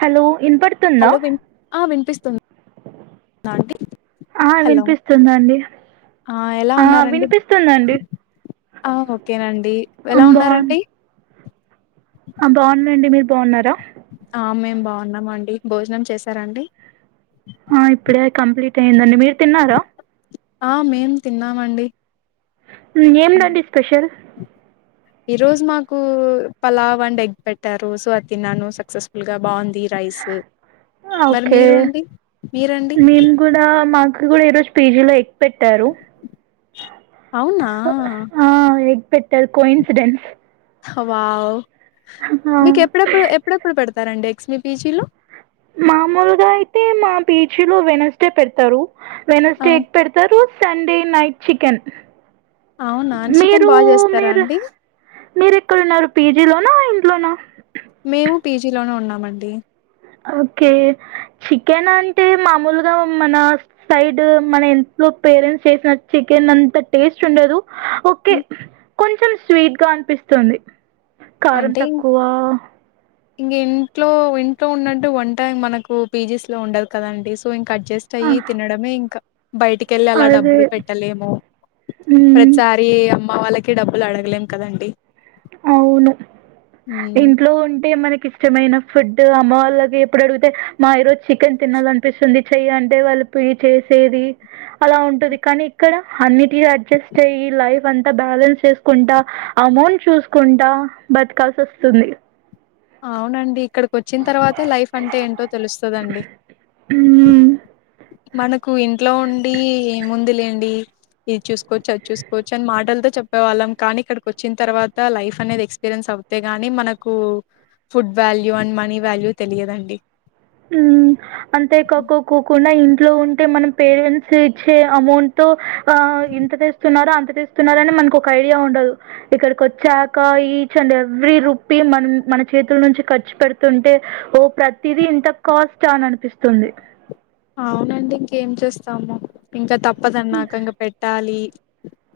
Hello వినపడుతుందా hello వి ఆ వినిపిస్తుంద అండి ఆ హలో వినిపిస్తుందండి ఆ ఎలా ఆ ఉన్నారండి వినిపిస్తుందండి ఆ ఓకేనండి ఎలా అన్బన్ ఉన్నారండి ఆ బాగున్నాండి. మీరు బాగున్నారా. ఆ మేం బాగున్నామండి. భోజనం చేసారండి. ఆ ఇప్పుడే కంప్లీట్ అయిదండి. మీరు తిన్నారా. ఆ మేం తిన్నామండి ఏమిందండి స్పెషల్ ఈ రోజు మాకు పలావు అండ్ ఎగ్ పెట్టారు సో అది తిన్నాను సక్సెస్ఫుల్ గా బాగుంది. రైసు మరి ఓకే మీరండి. మీరండి. మేము కూడా మాకు కూడా ఈరోజు పీజీలో ఎగ్ పెట్టారు. అవునా ఆ ఎగ్ పెట్టారు కో ఇన్సిడెన్ట్స్. వావ్ మీకు ఎప్పుడెప్పుడు ఎప్పుడెప్పుడు పెడతారండి ఎక్స్ మీ పీజీలో మామూలుగా అయితే మా పీ జి లో వెనస్డే పెడతారు ఆ వెనస్డే ఎగ్ పెడతారు. సండే నైట్ చికెన్ అవునా చికెన్ మీరు బాగా చేస్తారా మీరు అండి మీరు ఎక్కడున్నారు పిజీ లోనా ఇంట్లోనా మేము పీజీలోనే ఉన్నామండి. ఓకే చికెన్ అంటే మామూలుగా మన సైడు మన ఇంట్లో పేరెంట్స్ చేసిన చికెన్ అంత టేస్ట్ ఉండదు. ఓకే హ్మ్. కొంచెం స్వీట్ గా అనపి పిస్తోంది. కారం తక్కువ ఇంగా ఇంట్లో, ఇంట్లో ఉన్నంటు వంట మనకు పీజీస్ లో ఉండదు కదండి. సో ఇం కడ్జెస్ట్ ఆ, అయి తినడమే ఇంకా బయటి కెళ్ళి అలా అదే డబ్బులు పెట్టలేము. మ్మ్, ప్రతిసారి అమ్మ వాళ్ళక్ కి డబ్బులు అడగలేం కదండి. అవును. మ్మ్ ఇంట్లో ఉంటే మనక్ ఇష్టమైన ఫుడ్ అమ్మ వాళ్ళకి ఎప్పుడు అడిగితే. మా ఈరోజు చికెన్ తినాలనిపిస్తుంది చేయంటే వాళ్ళ పోయ్ చేసేది అలా ఉంటది. కానీ ఇక్కడ అన్నిటి అడ్జస్ట్ అయి లైఫ్ అంతా బా బ్యాలెన్స్ చేసుకుంటా, అమౌంట్ చూసుకుంటా, బతకాల్సి వసుంది. అవునండి‌. ఇక్కడికి వచ్చిన తర్వాతే లైఫ్ అంటే ఏంటో తెలుస్తుందండి. మనకు ఇంట్లో ఉండి, ఏ ముంది లేండి. ఇది చూస్ కొచ్చాచ్ చూసుకోవచ్చని మాటలతో చెప్పేవాళ్ళం. కానీ ఇక్కడికి వచ్చిన్ తర్వాత లైఫ్ అనేది ఎక్స్పీరియన్స్ అవుతే గాని మనకు food value and money value తెలియదండి. హుహ్ అంతే ఖఖో కోకుండ ఇంన్ట్ లో ఉంటే మనం పేరెంట్స్ ఇచ్చే, అమౌంట్ ఆ ఇంత తెస్తున్నారా అంత్ తు తేస్తున్నారని మనకి ఒక ఐడియా ఉండదు. ఇక్కడికి వచ్చాక ఈచ్ అండ్ ఎవ్రీ రూపీ మనున్ మన చేతుల్ నుంచి ఖర్చు పెడుతుంటే, ఓ ప్రతిదీ ఇంతక్ కాస్ట్ ఆ అని అనిపిస్తుంది. అవునండి ఇంకేం చేస్తాము. ఇంకా తప్పదన్నాక ఇంగ పెట్టాలి.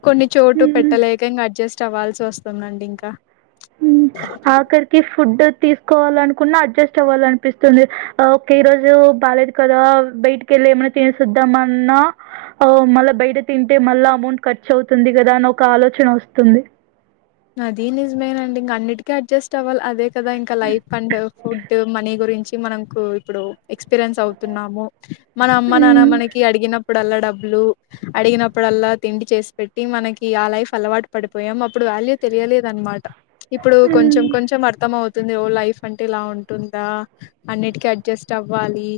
కొన్ని చోటు హ్మ్. పెట్టలేక, ఇంగా అడ్జస్ట్ అవ్వాల్సి వస్తుందండి ఇంకా. హుహ్ ఆఖరికి ఫుడోత్ తీసుకోవాలనుకున్నా అడ్జస్ట్ అవ్వాల అనిపిస్తుంది. ఒకే ఈ రోజు బాలేదు కదా బయటికేల్ లేమన్నా తినేస్ వద్దామన్న. హో మళ్ళా బయట తింటే మళ్ళా అమౌంట్ ఖర్చు అవుతుంది కదా అన్ ఒక్ కాలోచన వస్తుంది. అది నిజమేనండి. ఇంగా అన్నిటికీ అడ్జస్ట్ అవ్వాలి. అదే కదా ఇంకా లైఫ్ అండ్ ఫుడ్ మనీ గురించి మనమ్ కృ ఇప్పుడు ఎక్స్పీరియన్స్ అవుతున్నాము. మన మన్నన్నా హ్మ్. మనకి అడిగినప్పుడల్లా. డాబ్ లు అడిగినప్పుడల్లా తిండి చేసి పెట్టి, మనకి ఆ లైఫ్ అలవాటు పడిపోయాం అప్పుడు వాల్యూ తెలియలేదనమాట, ఇప్పుడు హ్మ్. కొంచెం కొంచెం అర్థం మోవత్ తుంది. ఓ లైఫ్ అంటే ఇలా ఉంటుందా అన్నిటికీ అడ్జస్ట్ అవ్వాలి.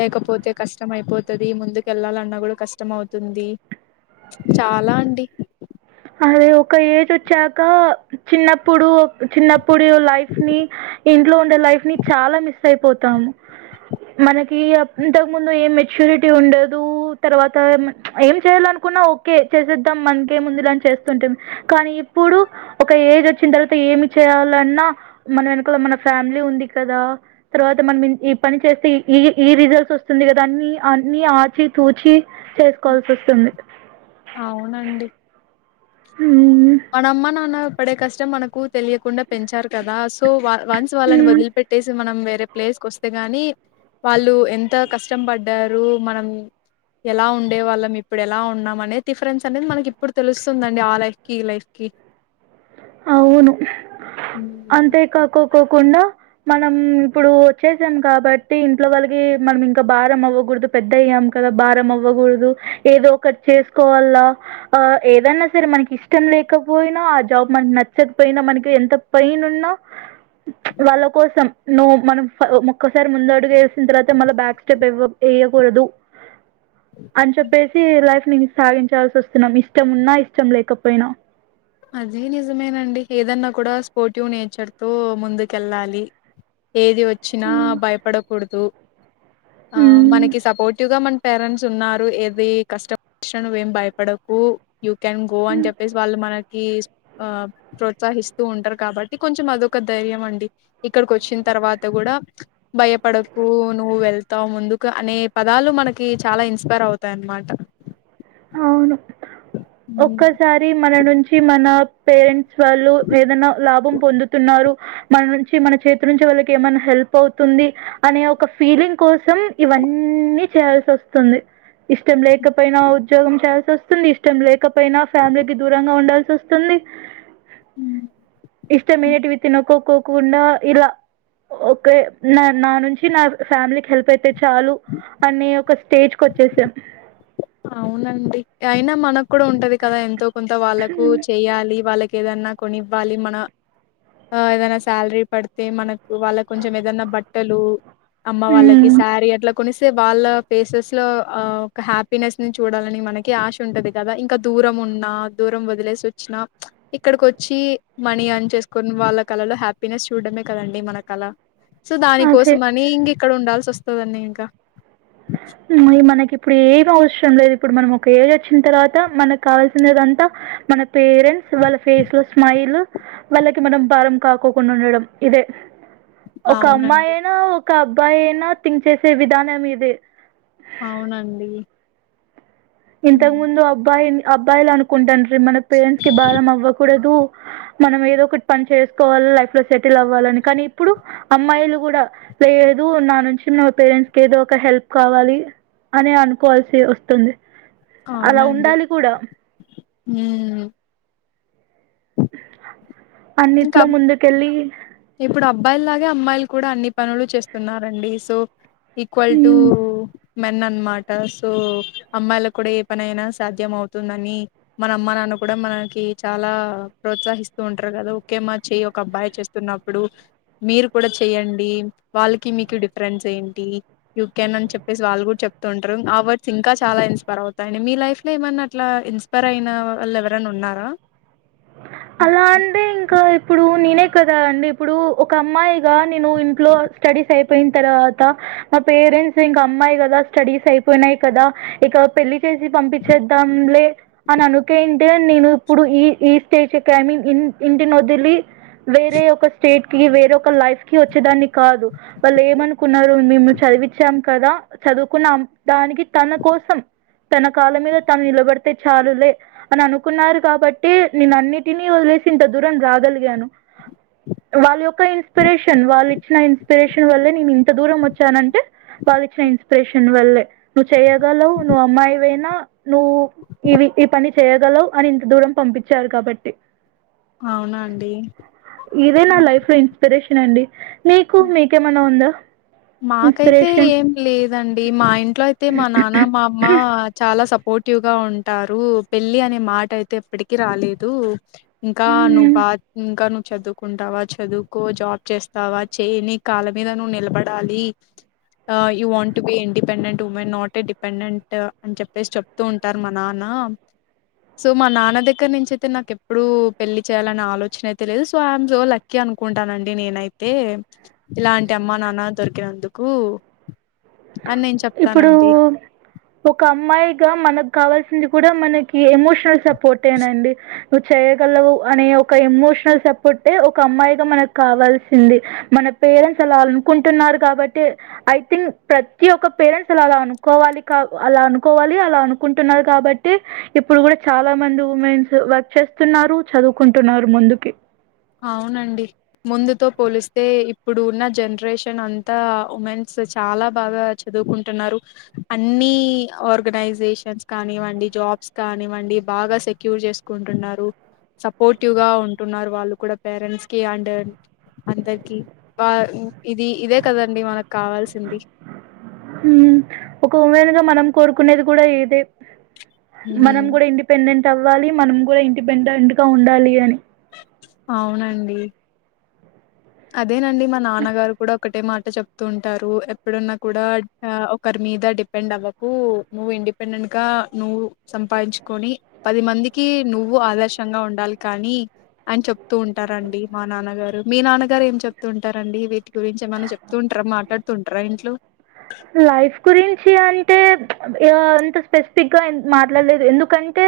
లేకపోతే కష్టం అయిపోతది. ముందుకు ఏళ్ళాలన్నా కూడా కస్టమవుతుంది. చాలా అండి. అదే ఒక ఏజ్ వచ్చాక చిన్నప్పుడు, చిన్నప్పుడి లైఫ్ నీ ఇ డ్లోడే లైఫ్ ని చాలా మిస్ అయిపోతాము. మనకి యప్ ఇంతకు ముందు ఏం మెచ్యూరిటీ ఉండదు. తర్వాత ఏం చేయాలన్ కున్న ఓకే చేసేద్దాం మనకెముందు లంచ్ చేస్తుటిమ్ కానీ ఇప్పుడు ఒక ఏజ్ వచ్చిన తర్వాత ఏమి చేయాలన్నా మన వెనకాలమ్ మన ఫ్యామిలీ ఉంది కదా, తర్వాత మనం ఈ పని చేస్తే ఈ ఈ రిజల్ట్స్ వస్తుంది. కదా అన్ని అన్ని ఆచి తూచి చేసుకోవాల్సి వస్తుంది. అవునండి. హుమ్ మన అమ్మ నాన్న పడే కష్టం మనకుత్ తెలియకుండా పెంచారు కదా సో వ వన్స్ వాళ్ళని ఉమ్, వదిలిపెట్టేసి మనం వేర్ రే ప్లేస్ కి వస్తే గాని వాళ్ళు ఎంత కష్టం పడ్డారు మనం ఎలా ఉండే వాళ్ళం ఇప్పుడు ఎలా ఉన్నాం. అనేది డిఫరెన్స్ అనేది మనకి ఇప్పుడు తెలుస్తుందండి. ఆ లైఫ్ కి లైఫ్కీ అవును అంతేకాకో కోకుండా మనం ఇప్పుడు వచ్చేసాం కాబట్టి ఇంట్లో వాళ్ళకి మనం ఇంకా భారం అవ్వ కుడుదు పెద్ద అయ్యాం కదా భారం అవ్వకూడదు ఏదో ఒకటి చేసుకోవాల్ల ఆ ఏదన్న సరే మనకి ఇష్టం లేకపోయినా ఆ జాబ్ మనకి నచ్చకపోయినా మనకి ఎంత పెయిన్ ఉన్నా వాళ్ళ కోసం నువ్వు మనం ఒ ఒక్కసారి ముంద అడుగు వేసిన తర్వాత మళ్ళ బ్యాక్ స్టెప్ ఎవ్వ్ వేయకూడదు అని చెప్పేసి లైఫ్ నేను సాధించాల్సి వస్తున్నాం ఇష్టం ఉన్నా ఇష్టం లేకపోయినా అదే నిజమేనండి ఏదన్నా కూడా స్పోర్టివ్ నేచర్ తో ముందుకెళ్ళాలి. [inaudible] ఏది వచ్చినా భయపడకూడదు ఆ ఉమ్, మనకి సపోర్టివ్ గా మన పేరెంట్స్ ఉన్నారు ఏది కష్టమచ్చినా నువ్వెం భయపడకు యుూ క్యాన్ గో అని చెప్పేసి వాళ్ళు మనని కి ఆ ప్రోత్సహిస్తూ ఉంటారు కాబట్టి కొంచెం అదొక ధైర్యం అండి ఇక్కడికి వచ్చిన తర్వాత కూడా భయపడకు నువ్వు వెళ్తావు ముందుకు అనే పదాలు మనకి చాలా ఇన్స్పైర్ అవుతాయ్ అన్నమాట అవును ఒక్కసారి మన నుంచి మన పేరెంట్స్ వాళ్ళు ఏదైనా లాభం పొందుతున్నారు మన నుంచి మన చేతి నుంచి వాళ్ళకి ఏమైన్నా హెల్ప్ హెల్ప్ అవుతుంది అనే ఒక ఫీలింగ్ కోసం ఇవ్వన్నీ చేయాల్సి వస్తుంది. ఇష్టం లేకపోయినా ఉద్యోగం చేయాల్సి వస్తుంది. ఇష్టం లేకపోయినా ఫ్యామిలీకి దూరంగా ఉండాల్సి వస్తుంది. ఇష్టమైనటివి తినకోక్కకుండా ఇలా ఓకే నా నా నుంచి నా ఫ్యామిలీకి హెల్ప్ అయితే చాలు అని ఒక స్టేజ్ కి వచ్చేసాం అవునండి అయినా మనకు కూడా ఉంటది కదా ఎంతో కొంత వాళ్ళకు చెయాలి వాళ్ళకి ఏదన్నా కొనివ్వాలి మన ఆ ఏదైనా సాలరీ పడితే మనకు వాళ్ళ కొంచెం ఏదన్నా బట్టలు అమ్మ వాళ్ళకి హ్మ్. శారీ అట్లా కొనిస్తే వాళ్ళ ఫేసెస్ లో ఒక హ్యాపీ ఫినెస్ ని చూడాలని మనకి ఆశ ఉంటది కదా ఇంకా దూరం ఉన్నా దూరం వదిలేసి వచ్చిన ఇక్కడ ఇక్కడికొచ్చి మనీ అర్న్ చేసుకుని వాళ్ళ కళలో హ్యాపీనెస్ చూడడమే కదండి మన కళ సో దానికోసం అదే. అని ఇంగ ఇక్కడ ఉండాల్సి వస్తుందండి ఇంకా మళ్ళీ మనకి ఇప్పుడు ఏం అవసరం లేదు ఇప్పుడు మనం ఒక ఏజ్ వచ్చిన తర్వాత మనకు కావాల్సినదంతా మన పేరెంట్స్ వాళ్ళ ఫేస్ లో స్మైల్ వాళ్ళకి మనం భారం కాకోకుండా ఉండడం ఇదే ఒక అమ్మాయి అవునండి అయినా ఒక అబ్బాయి అయినా థింక్ చేసే విధానం ఇదే అవునండి ఇంతకు హ్మ్. ముందు అబ్బాయి అబ్బాయిలు అనుకుంటాడ్రి మన పేరెంట్స్ కి బారం అవ్వకూడదు మనం ఏదో ఒకటి పని చేసుకోవాల లైఫ్ లో సెటిల్ అవ్వాలని కానీ ఇప్పుడు అమ్మాయిలు కూడా లేదు నా నుంచి నా పేరెంట్స్ కి ఏదో ఒక హెల్ప్ కావాలి అని అనుకోవాల్సి వస్తుంది అలా ఉండాలి కూడా ఊ అన్నిట్లో ముందుకెళ్ళి అబ్బాయిలు లాగే అమ్మాయిలు కూడా అన్ని పనులు చేస్తున్నరండి so equal to hmm. Men అనమాట సో అమ్మాయిల కూడా ఏ పని అయినా సాధ్యం అవుతుందని మన అమ్మ నాన్న కూడా మనకి చాలా ప్రోత్సహిస్తూ ఉంటారు కదా ఒకే మా చెయ ఒక అబ్బాయి చేస్తున్నప్పుడు మీరు కూడా చెయ్యడి వాళ్ళకి మీకు డిఫరెన్స్ ఏంటి యు కేన్ అని చెప్పేసి వాళ్ళ కూడా చెప్తుంటారు ఆ వర్డ్స్ ఇంకా చాలా ఇన్స్పైర్ అవుతాయి అండి మీ లైఫ్ కి ఏమన్నా అట్లా ఇన్స్పైర్ అయిన వాళ్ళు ఎవరన్న ఉన్నారా అలా అంటే ఇంకా ఇప్పుడు నేనే కదా అండి ఇప్పుడు ఒక అమ్మాయిగా నేను ఇంట్లో స్టడీస్ అయిపో పెయిన్ తర్వాత మా పేరెంట్స్ ఇంక అమ్మాయి కదా స్టడీస్ అయిపోయినయి కదా ఇక పెళ్ళి చే చేసి పంపిచేద్దాంలే అన్ అనుకే ఇంతే నేను ఇప్పుడు ఈ ఈ స్ తీస్ కామిన్ [unintelligible] ఇన్ ఇంటి నోదిలి వేరే ఒక స్టేట్ కి వేరే ఒక లైఫ్ కి వచ్చేదాన్ని కాదు వాళ్ళు ఏమనుకున్నారు మేము చ చద్ విచాం కదా చదువుకున్న దానికి తన కోసం తన కాల మీద తన్ నిల్ బడితే చాలులే అన్ అనుకున్నారు కాబట్టి నేన్ అన్నిటినీ వదిలేసి ఇంత దూరం రాగలిగాను వాళ్ళ యొక్క ఇన్స్ ప్రిరేషన్ వాల్ ఇచ్చిన ఇన్స్ ప్రిరేషన్ వల్లే నీ నిమ్ న ఇంత దూరం వచ్చానంటే వాల్ ఇచ్చిన ఇన్స్ ప్రేరేషన్ వల్లే నువ్వు చేయ్యగలవు నువ్వు అమ్మాయివయినా నువ్వు ఇవి ఈ పని చేయగలవు అని ఇంత దూరం పంపించారు కాబట్టి అవునా అండి తినండి మీకు మీకేమన్నా ఉందా మాకైతే ఇన్స్పిరేషన్ ఏం లేదండి మా ఇంట్లో అయితే మా నాన్న మా అమ్మ చాలా సపోర్ట్ క్టివ్ గా ఉంటారు పెళ్లి అనే మాట అయితే ఎప్పటికి రాలేదు ఇంకా నువ్ బా ఇంకా ను చదుకుంటావా చదుకో జాబ్ చేస్తావా చేయ్ నీ కాల మీద నువ్వు నిలబడ్ డాలి ఆ you want to be independent women not a dependent అన్ చెప్పేసి చెప్తూ ఉంటార్ మా నాన్న ఆమ్ సో మా నాన్న దగ్గర నుంచి అయితే నాకు ఎప్పుడు పెళ్లి చేయాలన్న ఆలోచన అయితే లేదు సో యమ్ సో లక్యా అనుకుంటానండి నేనైతే ఇలాంటి అమ్మా నాన్న దొర్ కినందుకు ఇప్పుడు ఒక అమ్మాయిగా మన గు కావాల్సింది కూడా మనకి ఎమోషనల్ సపోటేనాండి ను చేయగలవు అనే ఒక ఎమో షల్ సపోటే ఒక అమ్మాయిగా మనకు కావాల్సింది మన పేరెంట్స్ అలా అనుకుంటున్నారు కాబట్ ట్ ఐ థింక్ ప్రతి ఒకక్ పేరెంట్స్ అలా అలా అనుకోవాలి కా అలా అనుకోవాలి అలా అనుకుంటున్నారు కాబట్టి ఇప్పుడు కూడా చాలా మందు ఉమెన్స్ వర్క్ చేస్తున్నారు చదుకుంటున్నారు ముందుకి అవునండి ముందుతో పోలిస్తే ఇప్పుడు ఉన్న జనరేషన్ అంతా ఉమెన్స్ సే స్ చాలా బాగా చదుకుంటున్నారు అన్ని ఆర్గనైజేషన్స్ కానివ్వండి జాబ్స్ కానివ్వండి బాగా సెక్యూర్ చేసుకుంటున్నారు సపోర్టివ్ గా ఉంటున్నారు వాళ్ళు కూడా పేరెంట్స్ కి యండు అందరికి బ ఇది ఇదే కదండి మనక్ కావాల్సింది ఉమ్ ఒక ఉమెన్ గా మనం కోరుకునేది కూడా ఇదే మనం హ్మ్. కూడా ఇండిపెండెంట్ అవ్వాలి మనం కూడా ఇండిపెండెంట్ గా ఉండాలి అని అవునండి అదేనండి మా నాన్నగారు కూడా ఒకటే మాట్ చెప్తూ ఉంటారు ఎప్ డున్నా కూడా ఆ ఒకరి మీద డిపెండ్ అవ్వకు నువ్ ఇండిపెండెన్ ఇంకా నువ్వు సంపాయిన్ చుకొని పది మందికి నువ్వు ఆదర్శంగా ఉండాలి కానీ అన్ చెప్ తు ఉంటారండి మా నాన్నగారు మీ నాన్న గ గార్ ఏం చెప్ తుంటారండి వీటి గురించి ఏమన్నా చెప్ తుంటారా మాట్లాడ్ తుంటారా ఇంట్లో లైఫ్ గురించి అంటే ఈ గ అంత స్పెస్ ఫిక్ గా మాట్లాడ్ లేదు ఎందుకన్ టే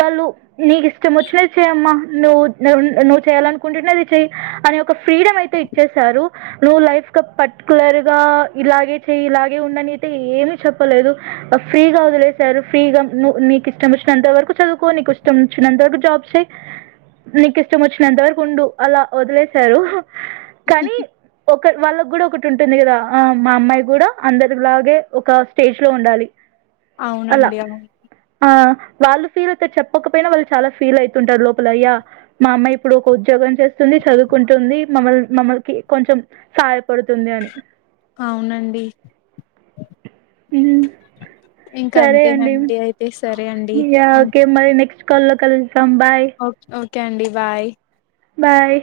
వాళ్ళు నీక్ ఇష్టం వచ్ నది చెయమ్మా నువ్వు నువ్ న్ డ్ నువ్ చేయాలనుకుంటున్నది చేయి అనే ఓ ఒక ఫ్రీడమ్ అయితే ఇచ్చేశారు నువ్వు లైఫ్ క పట్ కులర్ గా ఇలాగే చేయి ఇలాగే ఉండనియితే ఏమీ చెప్పలేదు ఫ్రీగా వదిలేశారు ఫ్రీగా నువ్ మీ నీక్ ఇష్టం మోచ్ చినంత వరకు చదుకో నీకు ఇష్టమోచినంత వరకు జాబ్ చేయి నీక్ ఇష్టంమోచ్ నంత వరకుండు అలా వదిలేసారు కానీ ఒక వాళ్ళక్ కూడా ఒకటి ఉంటుంది కదా ఆ మా అమ్మాయి కూడా అందరిలాగే ఒక స్టేజ్ లో ఉండాలి అలా అవునండి. అవును. ఆ వాళ్ళు ఫీల్ అవుతారు చెప్పకపోయినా వాళ్ళు చాలా ఫీల్ అవుతుంటారు లోపల అయ్యా మా అమ్మాయి ఇప్పుడు ఒక ఉద్యోగం చేస్తుంది చదువుకుంటుంది మమ్మల్ మమ్మల్కి కొంచెం సహాయపడుతుంది అని ఇ ఉమ్ ఇంక సరే అండి అంతేనండి. అయితే సరే అండి. Yeah hmm. ఓకే మరి నెక్స్ట్ కాల్ లో కలుస్తాం బాయ్ ఓకే. ఓకే అండి బాయ్ బాయ్